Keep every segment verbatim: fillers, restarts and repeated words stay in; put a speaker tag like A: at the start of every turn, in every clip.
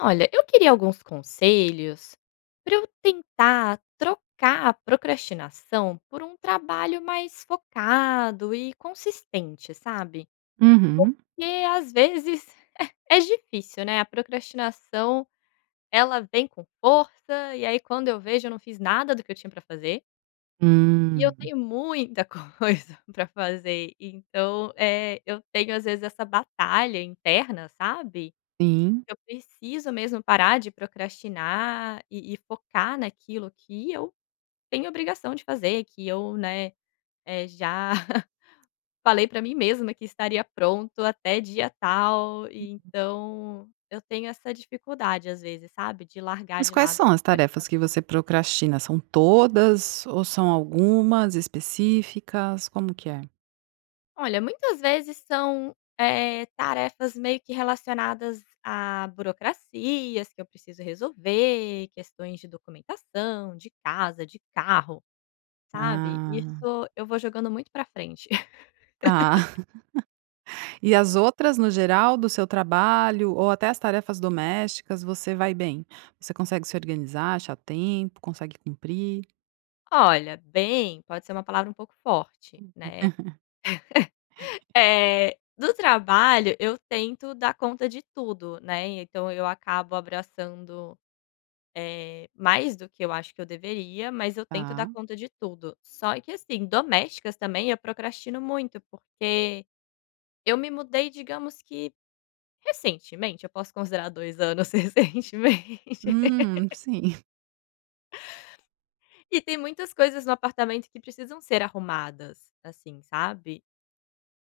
A: Olha, eu queria alguns conselhos para eu tentar trocar a procrastinação por um trabalho mais focado e consistente, sabe?
B: Uhum.
A: Porque às vezes é difícil, né? A procrastinação, ela vem com força e aí quando eu vejo eu não fiz nada do que eu tinha para fazer. E eu
B: Hum,
A: tenho muita coisa para fazer, então eh, eu tenho às vezes essa batalha interna, sabe?
B: sim.
A: Eu preciso mesmo parar de procrastinar e e focar naquilo que eu tenho obrigação de fazer, que eu, né, eh, já falei para mim mesma que estaria pronto até dia tal, e então eu tenho essa dificuldade às vezes, sabe, de largar
B: Mas
A: de
B: quais
A: lado a
B: são as tarefas que
A: procrastinação.
B: você procrastina? São todas ou são algumas específicas? Como que é?
A: Olha, muitas vezes são, eh, tarefas meio que relacionadas a burocracias que eu preciso resolver, questões de documentação, de casa, de carro. Sabe,
B: Ah,
A: isso eu vou jogando muito pra frente.
B: tá. E as outras, no geral, do seu trabalho ou até as tarefas domésticas, você vai bem? Você consegue se organizar, achar tempo, consegue cumprir?
A: Olha, bem, pode ser uma palavra um pouco forte, né. É do trabalho eu tento dar conta de tudo, né, então eu acabo abraçando, eh, mais do que eu acho que eu deveria, mas eu tento dar
B: Tá.
A: conta de tudo. Só que assim, domésticas também eu procrastino muito, porque eu me mudei, digamos que recentemente, eu posso considerar dois anos recentemente.
B: Hum, sim.
A: E tem muitas coisas no apartamento que precisam ser arrumadas, assim, sabe.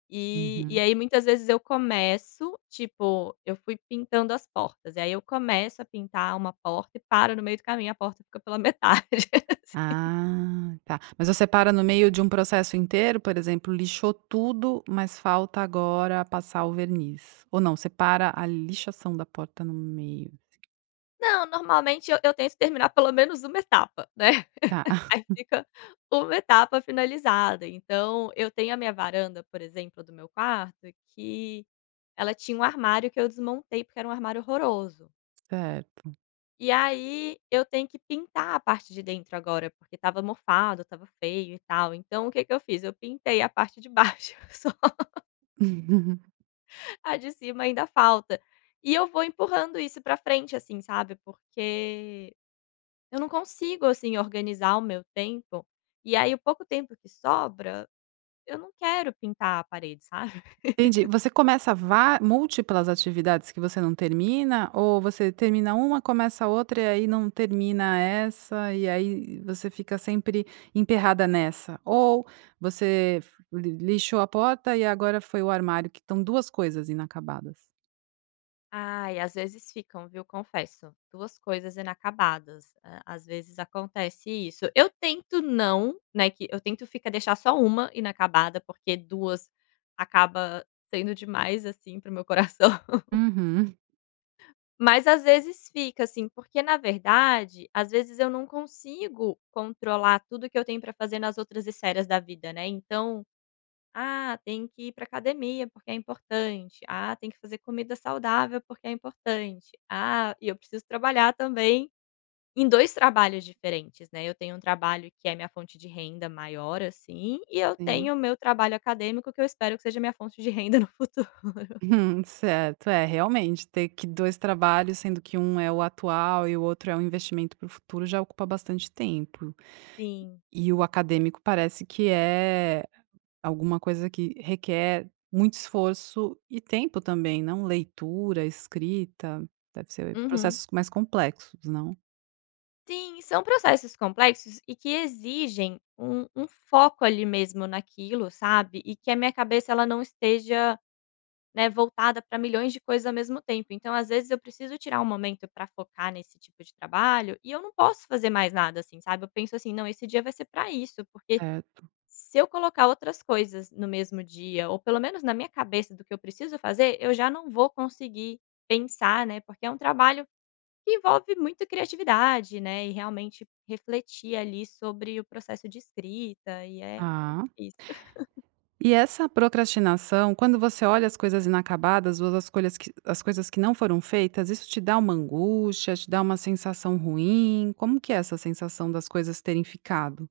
A: E e
B: Uhum.
A: aí muitas vezes eu começo, tipo, eu fui pintando as portas, e aí eu começo a pintar uma porta e paro no meio do caminho, a porta fica pela metade. Assim.
B: Ah, tá. Mas você para no meio de um processo inteiro, por exemplo, lixou tudo, mas falta agora passar o verniz. Ou não, você para a lixação da porta no meio.
A: Não, normalmente eu eu tento terminar pelo menos uma etapa, né,
B: Tá,
A: aí fica uma etapa finalizada. Então, eu tenho a minha varanda, por exemplo, do meu quarto, que ela tinha um armário que eu desmontei, porque era um armário horroroso.
B: certo.
A: E aí eu tenho que pintar a parte de dentro agora, porque estava mofado, estava feio e tal. Então o que que eu fiz? Eu pintei a parte de baixo, só a de cima ainda falta. E eu vou empurrando isso pra frente, assim, sabe? Porque eu não consigo, assim, organizar o meu tempo. E aí o pouco tempo que sobra, eu não quero pintar a parede, sabe?
B: Entendi. Você começa va múltiplas atividades que você não termina, ou você termina uma, começa outra e aí não termina essa, e aí você fica sempre emperrada nessa? Ou você li lixou a porta e agora foi o armário, que estão duas coisas inacabadas?
A: Ai, às vezes ficam, viu, confesso. Duas coisas inacabadas. Hã, às vezes acontece isso. Eu tento não, né, que eu tento ficar deixar só uma inacabada, porque duas acaba sendo demais, assim, para meu coração.
B: Uhum,
A: Mas às vezes fica, assim, porque na verdade, às vezes eu não consigo controlar tudo que eu tenho para fazer nas outras esferas da vida, né, então ah, tem que ir para academia porque é importante. Ah, tem que fazer comida saudável porque é importante. Ah, e eu preciso trabalhar também em dois trabalhos diferentes, né. Eu tenho um trabalho que é minha fonte de renda maior, assim, e eu
B: sim.
A: tenho o meu trabalho acadêmico que eu espero que seja minha fonte de renda no futuro.
B: Certo, é, realmente, ter que dois trabalhos, sendo que um é o atual e o outro é um investimento para o futuro, já ocupa bastante tempo.
A: Sim.
B: E o acadêmico parece que é alguma coisa que requer muito esforço e tempo também, não? Leitura, escrita, deve ser
A: Uhum.
B: processos mais complexos, não?
A: Sim, são processos complexos e que exigem um um foco ali mesmo naquilo, sabe, e que a minha cabeça ela não esteja, né, voltada para milhões de coisas ao mesmo tempo. Então, às vezes, eu preciso tirar um momento para focar nesse tipo de trabalho e eu não posso fazer mais nada, assim, sabe? Eu penso assim: "Não, esse dia vai ser para isso", porque
B: Certo.
A: se eu colocar outras coisas no mesmo dia, ou pelo menos na minha cabeça do que eu preciso fazer, eu já não vou conseguir pensar, né, porque é um trabalho que envolve muita criatividade, né, e realmente refletir ali sobre o processo de escrita e é
B: Ah.
A: difícil.
B: E essa procrastinação, quando você olha as coisas inacabadas ou as coisas que, as coisas que não foram feitas, isso te dá uma angústia, te dá uma sensação ruim? Como que é essa sensação das coisas terem ficado?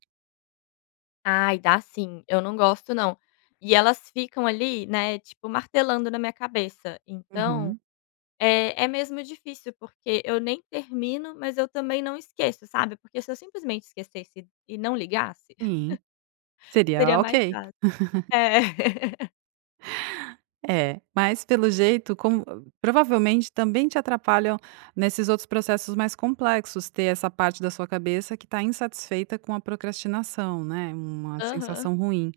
A: Ai, dá sim, eu não gosto não. E elas ficam ali, né, tipo, martelando na minha cabeça. Então,
B: Uhum,
A: é é mesmo difícil, porque eu nem termino, mas eu também não esqueço, sabe. Porque se eu simplesmente esquecesse e não ligasse,
B: sim, seria
A: seria mais
B: ok.
A: fácil. É.
B: É, mas pelo jeito, como- provavelmente também te atrapalham nesses outros processos mais complexos ter essa parte da sua cabeça que está insatisfeita com a procrastinação, né? Uma
A: Aham,
B: sensação ruim.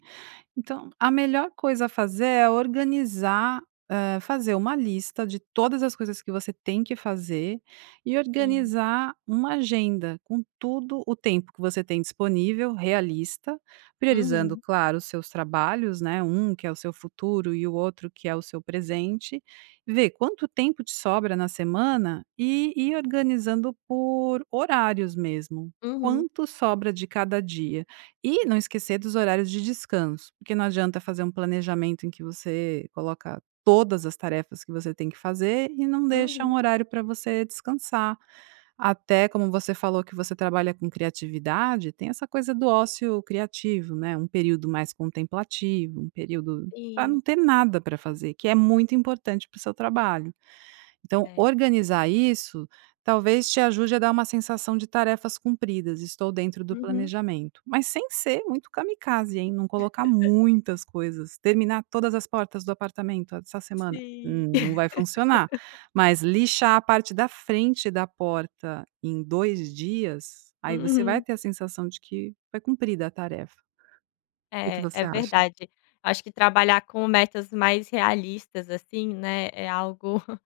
B: Então, a melhor coisa a fazer é organizar, eh, fazer uma lista de todas as coisas que você tem que fazer e
A: sim.
B: organizar uma agenda com tudo o tempo que você tem disponível, realista, priorizando,
A: Uhum,
B: claro, os seus trabalhos, né, um que é o seu futuro e o outro que é o seu presente, ver quanto tempo te sobra na semana e ir organizando por horários mesmo.
A: uhum,
B: Quanto sobra de cada dia? E não esquecer dos horários de descanso, porque não adianta fazer um planejamento em que você coloca todas as tarefas que você tem que fazer e não deixa um
A: uhum,
B: horário para você descansar. Até como você falou que você trabalha com criatividade, tem essa coisa do ócio criativo, né? Um período mais contemplativo, um período para não
A: sim.
B: ter nada para fazer, que é muito importante para o seu trabalho. Então,
A: É.
B: organizar isso talvez te ajude a dar uma sensação de tarefas cumpridas, estou dentro do
A: Uhum,
B: planejamento. Mas sem ser muito kamikaze, hein? Não colocar muitas coisas, terminar todas as portas do apartamento essa semana,
A: sim.
B: hum, não vai funcionar. Mas lixar a parte da frente da porta em dois dias, aí você vai
A: Uhum.
B: ter a sensação de que foi cumprida a tarefa. O que que
A: É,
B: você
A: é
B: acha?
A: verdade. Acho que trabalhar com metas mais realistas, assim, né, é algo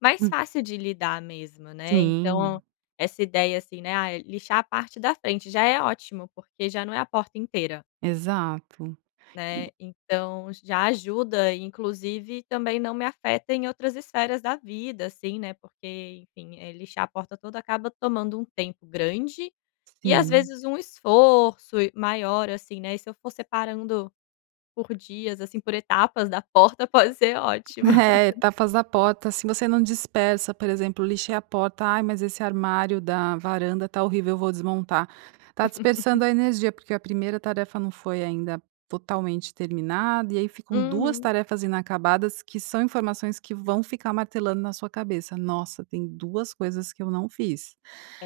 A: mais
B: Hum,
A: fácil de lidar mesmo, né, então,
B: sim,
A: essa ideia assim, né, "Ah, lixar a parte da frente", já é ótimo, porque já não é a porta inteira,
B: exato.
A: né,
B: E
A: então já ajuda, inclusive também não me afeta em outras esferas da vida, assim, né, porque, enfim, eh, lixar a porta toda acaba tomando um tempo grande e às
B: sim.
A: vezes um esforço e maior, assim, né, e se eu for separando por dias, assim, por etapas da porta pode ser ótimo.
B: É, tapas da porta, se você não dispersa, por exemplo, lixei a porta, "Ai, mas esse armário da varanda tá horrível, eu vou desmontar". Tá dispersando a energia, porque a primeira tarefa não foi ainda totalmente terminada, e aí ficam duas
A: Uhum.
B: tarefas inacabadas, que são informações que vão ficar martelando na sua cabeça. "Nossa, tem duas coisas que eu não fiz".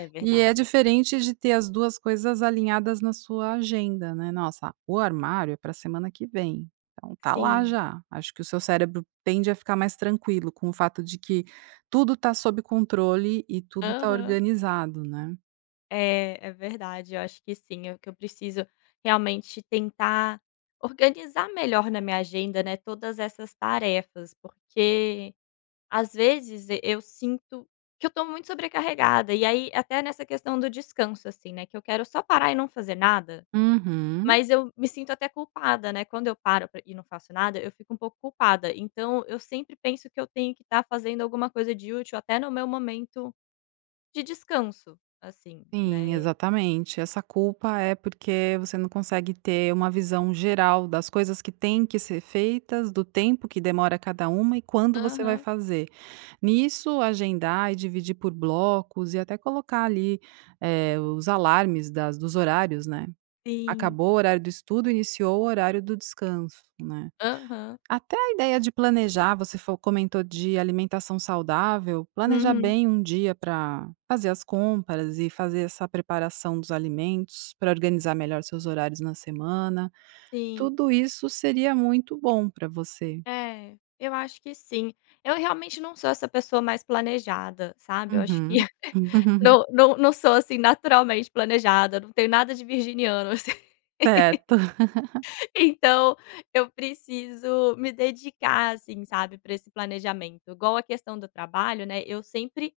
A: É
B: E é
A: verdade.
B: diferente de ter as duas coisas alinhadas na sua agenda, né. "Nossa, o armário é para semana que vem". Então tá lá
A: Sim.
B: já. Acho que o seu cérebro tende a ficar mais tranquilo com o fato de que tudo tá sob controle e tudo tá
A: Aham.
B: organizado, né.
A: É, é verdade, eu acho que sim, eu que eu preciso realmente tentar organizar melhor na minha agenda, né, todas essas tarefas, porque às vezes e eu sinto que eu tô muito sobrecarregada, e aí até nessa questão do descanso, assim, né, que eu quero só parar e não fazer nada,
B: Uhum.
A: mas eu me sinto até culpada, né, quando eu paro pra e não faço nada, eu fico um pouco culpada, então eu sempre penso que eu tenho que estar fazendo alguma coisa de útil até no meu momento de descanso, assim,
B: Sim,
A: né.
B: exatamente. Essa culpa é porque você não consegue ter uma visão geral das coisas que têm que ser feitas, do tempo que demora cada uma e quando você vai
A: Aham.
B: fazer. Nisso, agendar e dividir por blocos e até colocar ali, eh, os alarmes das dos horários, né.
A: Sim.
B: Acabou o horário do estudo, iniciou o horário do descanso, né.
A: Aham.
B: Até a ideia de planejar, você fo comentou de alimentação saudável, planejar
A: Uhum.
B: bem um dia para fazer as compras e fazer essa preparação dos alimentos, para organizar melhor seus horários na semana,
A: Sim.
B: tudo isso seria muito bom para você.
A: É, eu acho que sim. Eu realmente não sou essa pessoa mais planejada, sabe, eu acho que
B: Uhum.
A: não não não sou, assim, naturalmente planejada, não tenho nada de virginiano, assim.
B: Certo.
A: Então eu preciso me dedicar, assim, sabe, para esse planejamento. Igual a questão do trabalho, né, eu sempre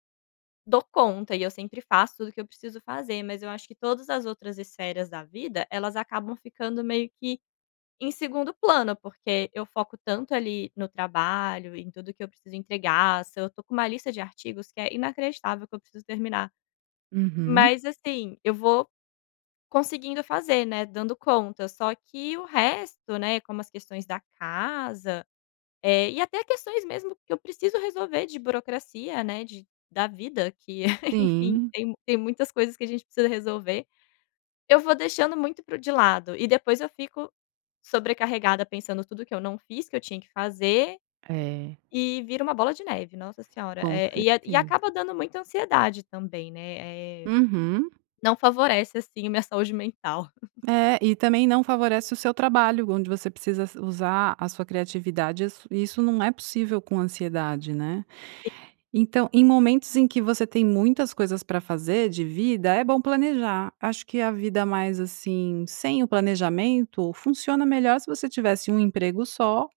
A: dou conta e eu sempre faço tudo que eu preciso fazer, mas eu acho que todas as outras esferas da vida, elas acabam ficando meio que em segundo plano, porque eu foco tanto ali no trabalho, em tudo que eu preciso entregar, se eu tô com uma lista de artigos que é inacreditável que eu preciso terminar.
B: Uhum.
A: Mas assim, eu vou conseguindo fazer, né, dando conta, só que o resto, né, como as questões da casa, eh, e até questões mesmo que eu preciso resolver de burocracia, né, de da vida que, enfim,
B: Sim.
A: tem tem muitas coisas que a gente precisa resolver. Eu vou deixando muito para de lado e depois eu fico sobrecarregada pensando tudo que eu não fiz, que eu tinha que fazer,
B: É,
A: e vira uma bola de neve, nossa senhora.
B: com
A: Eh, e a e
B: certeza.
A: acaba dando muita ansiedade também, né, eh,
B: Uhum.
A: não favorece, assim, a minha saúde mental.
B: É, e também não favorece o seu trabalho, onde você precisa s usar a sua criatividade, isso isso não é possível com ansiedade, né. Então, em momentos em que você tem muitas coisas para fazer de vida, é bom planejar. Acho que a vida mais assim, sem o planejamento, funciona melhor se você tivesse um emprego só,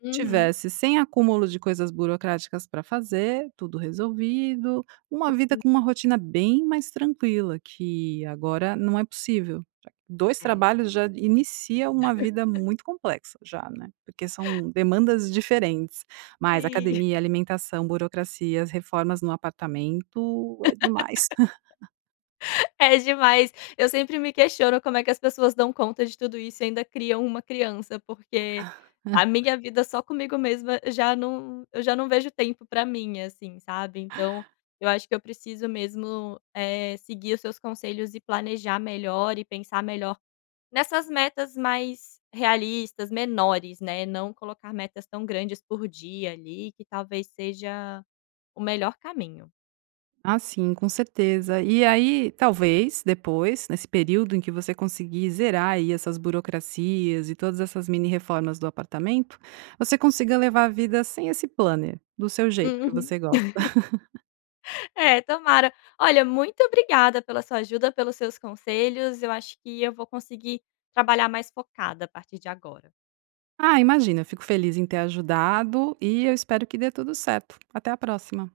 A: Uhum.
B: tivesse sem acúmulo de coisas burocráticas para fazer, tudo resolvido, uma vida com uma rotina bem mais tranquila, que agora não é possível. Dois
A: É.
B: trabalhos já inicia uma vida muito complexa já, né, porque são demandas diferentes. Mas
A: Sim.
B: academia, alimentação, burocracias, reformas no apartamento, é demais.
A: É demais. Eu sempre me questiono como é que as pessoas dão conta de tudo isso e ainda criam uma criança, porque a minha vida só comigo mesma já não eu já não vejo tempo pra mim, assim, sabe. Então, eu acho que eu preciso mesmo, eh, seguir os seus conselhos e planejar melhor e pensar melhor nessas metas mais realistas, menores, né, não colocar metas tão grandes por dia ali, que talvez seja o melhor caminho.
B: Ah, sim, com certeza. E aí, talvez depois, nesse período em que você conseguir zerar aí essas burocracias e todas essas mini reformas do apartamento, você consiga levar a vida sem esse planner, do seu jeito que você gosta.
A: É, tomara. Olha, muito obrigada pela sua ajuda, pelos seus conselhos. Eu acho que eu vou conseguir trabalhar mais focada a partir de agora.
B: Ah, imagina, eu fico feliz em ter ajudado e eu espero que dê tudo certo. Até a próxima.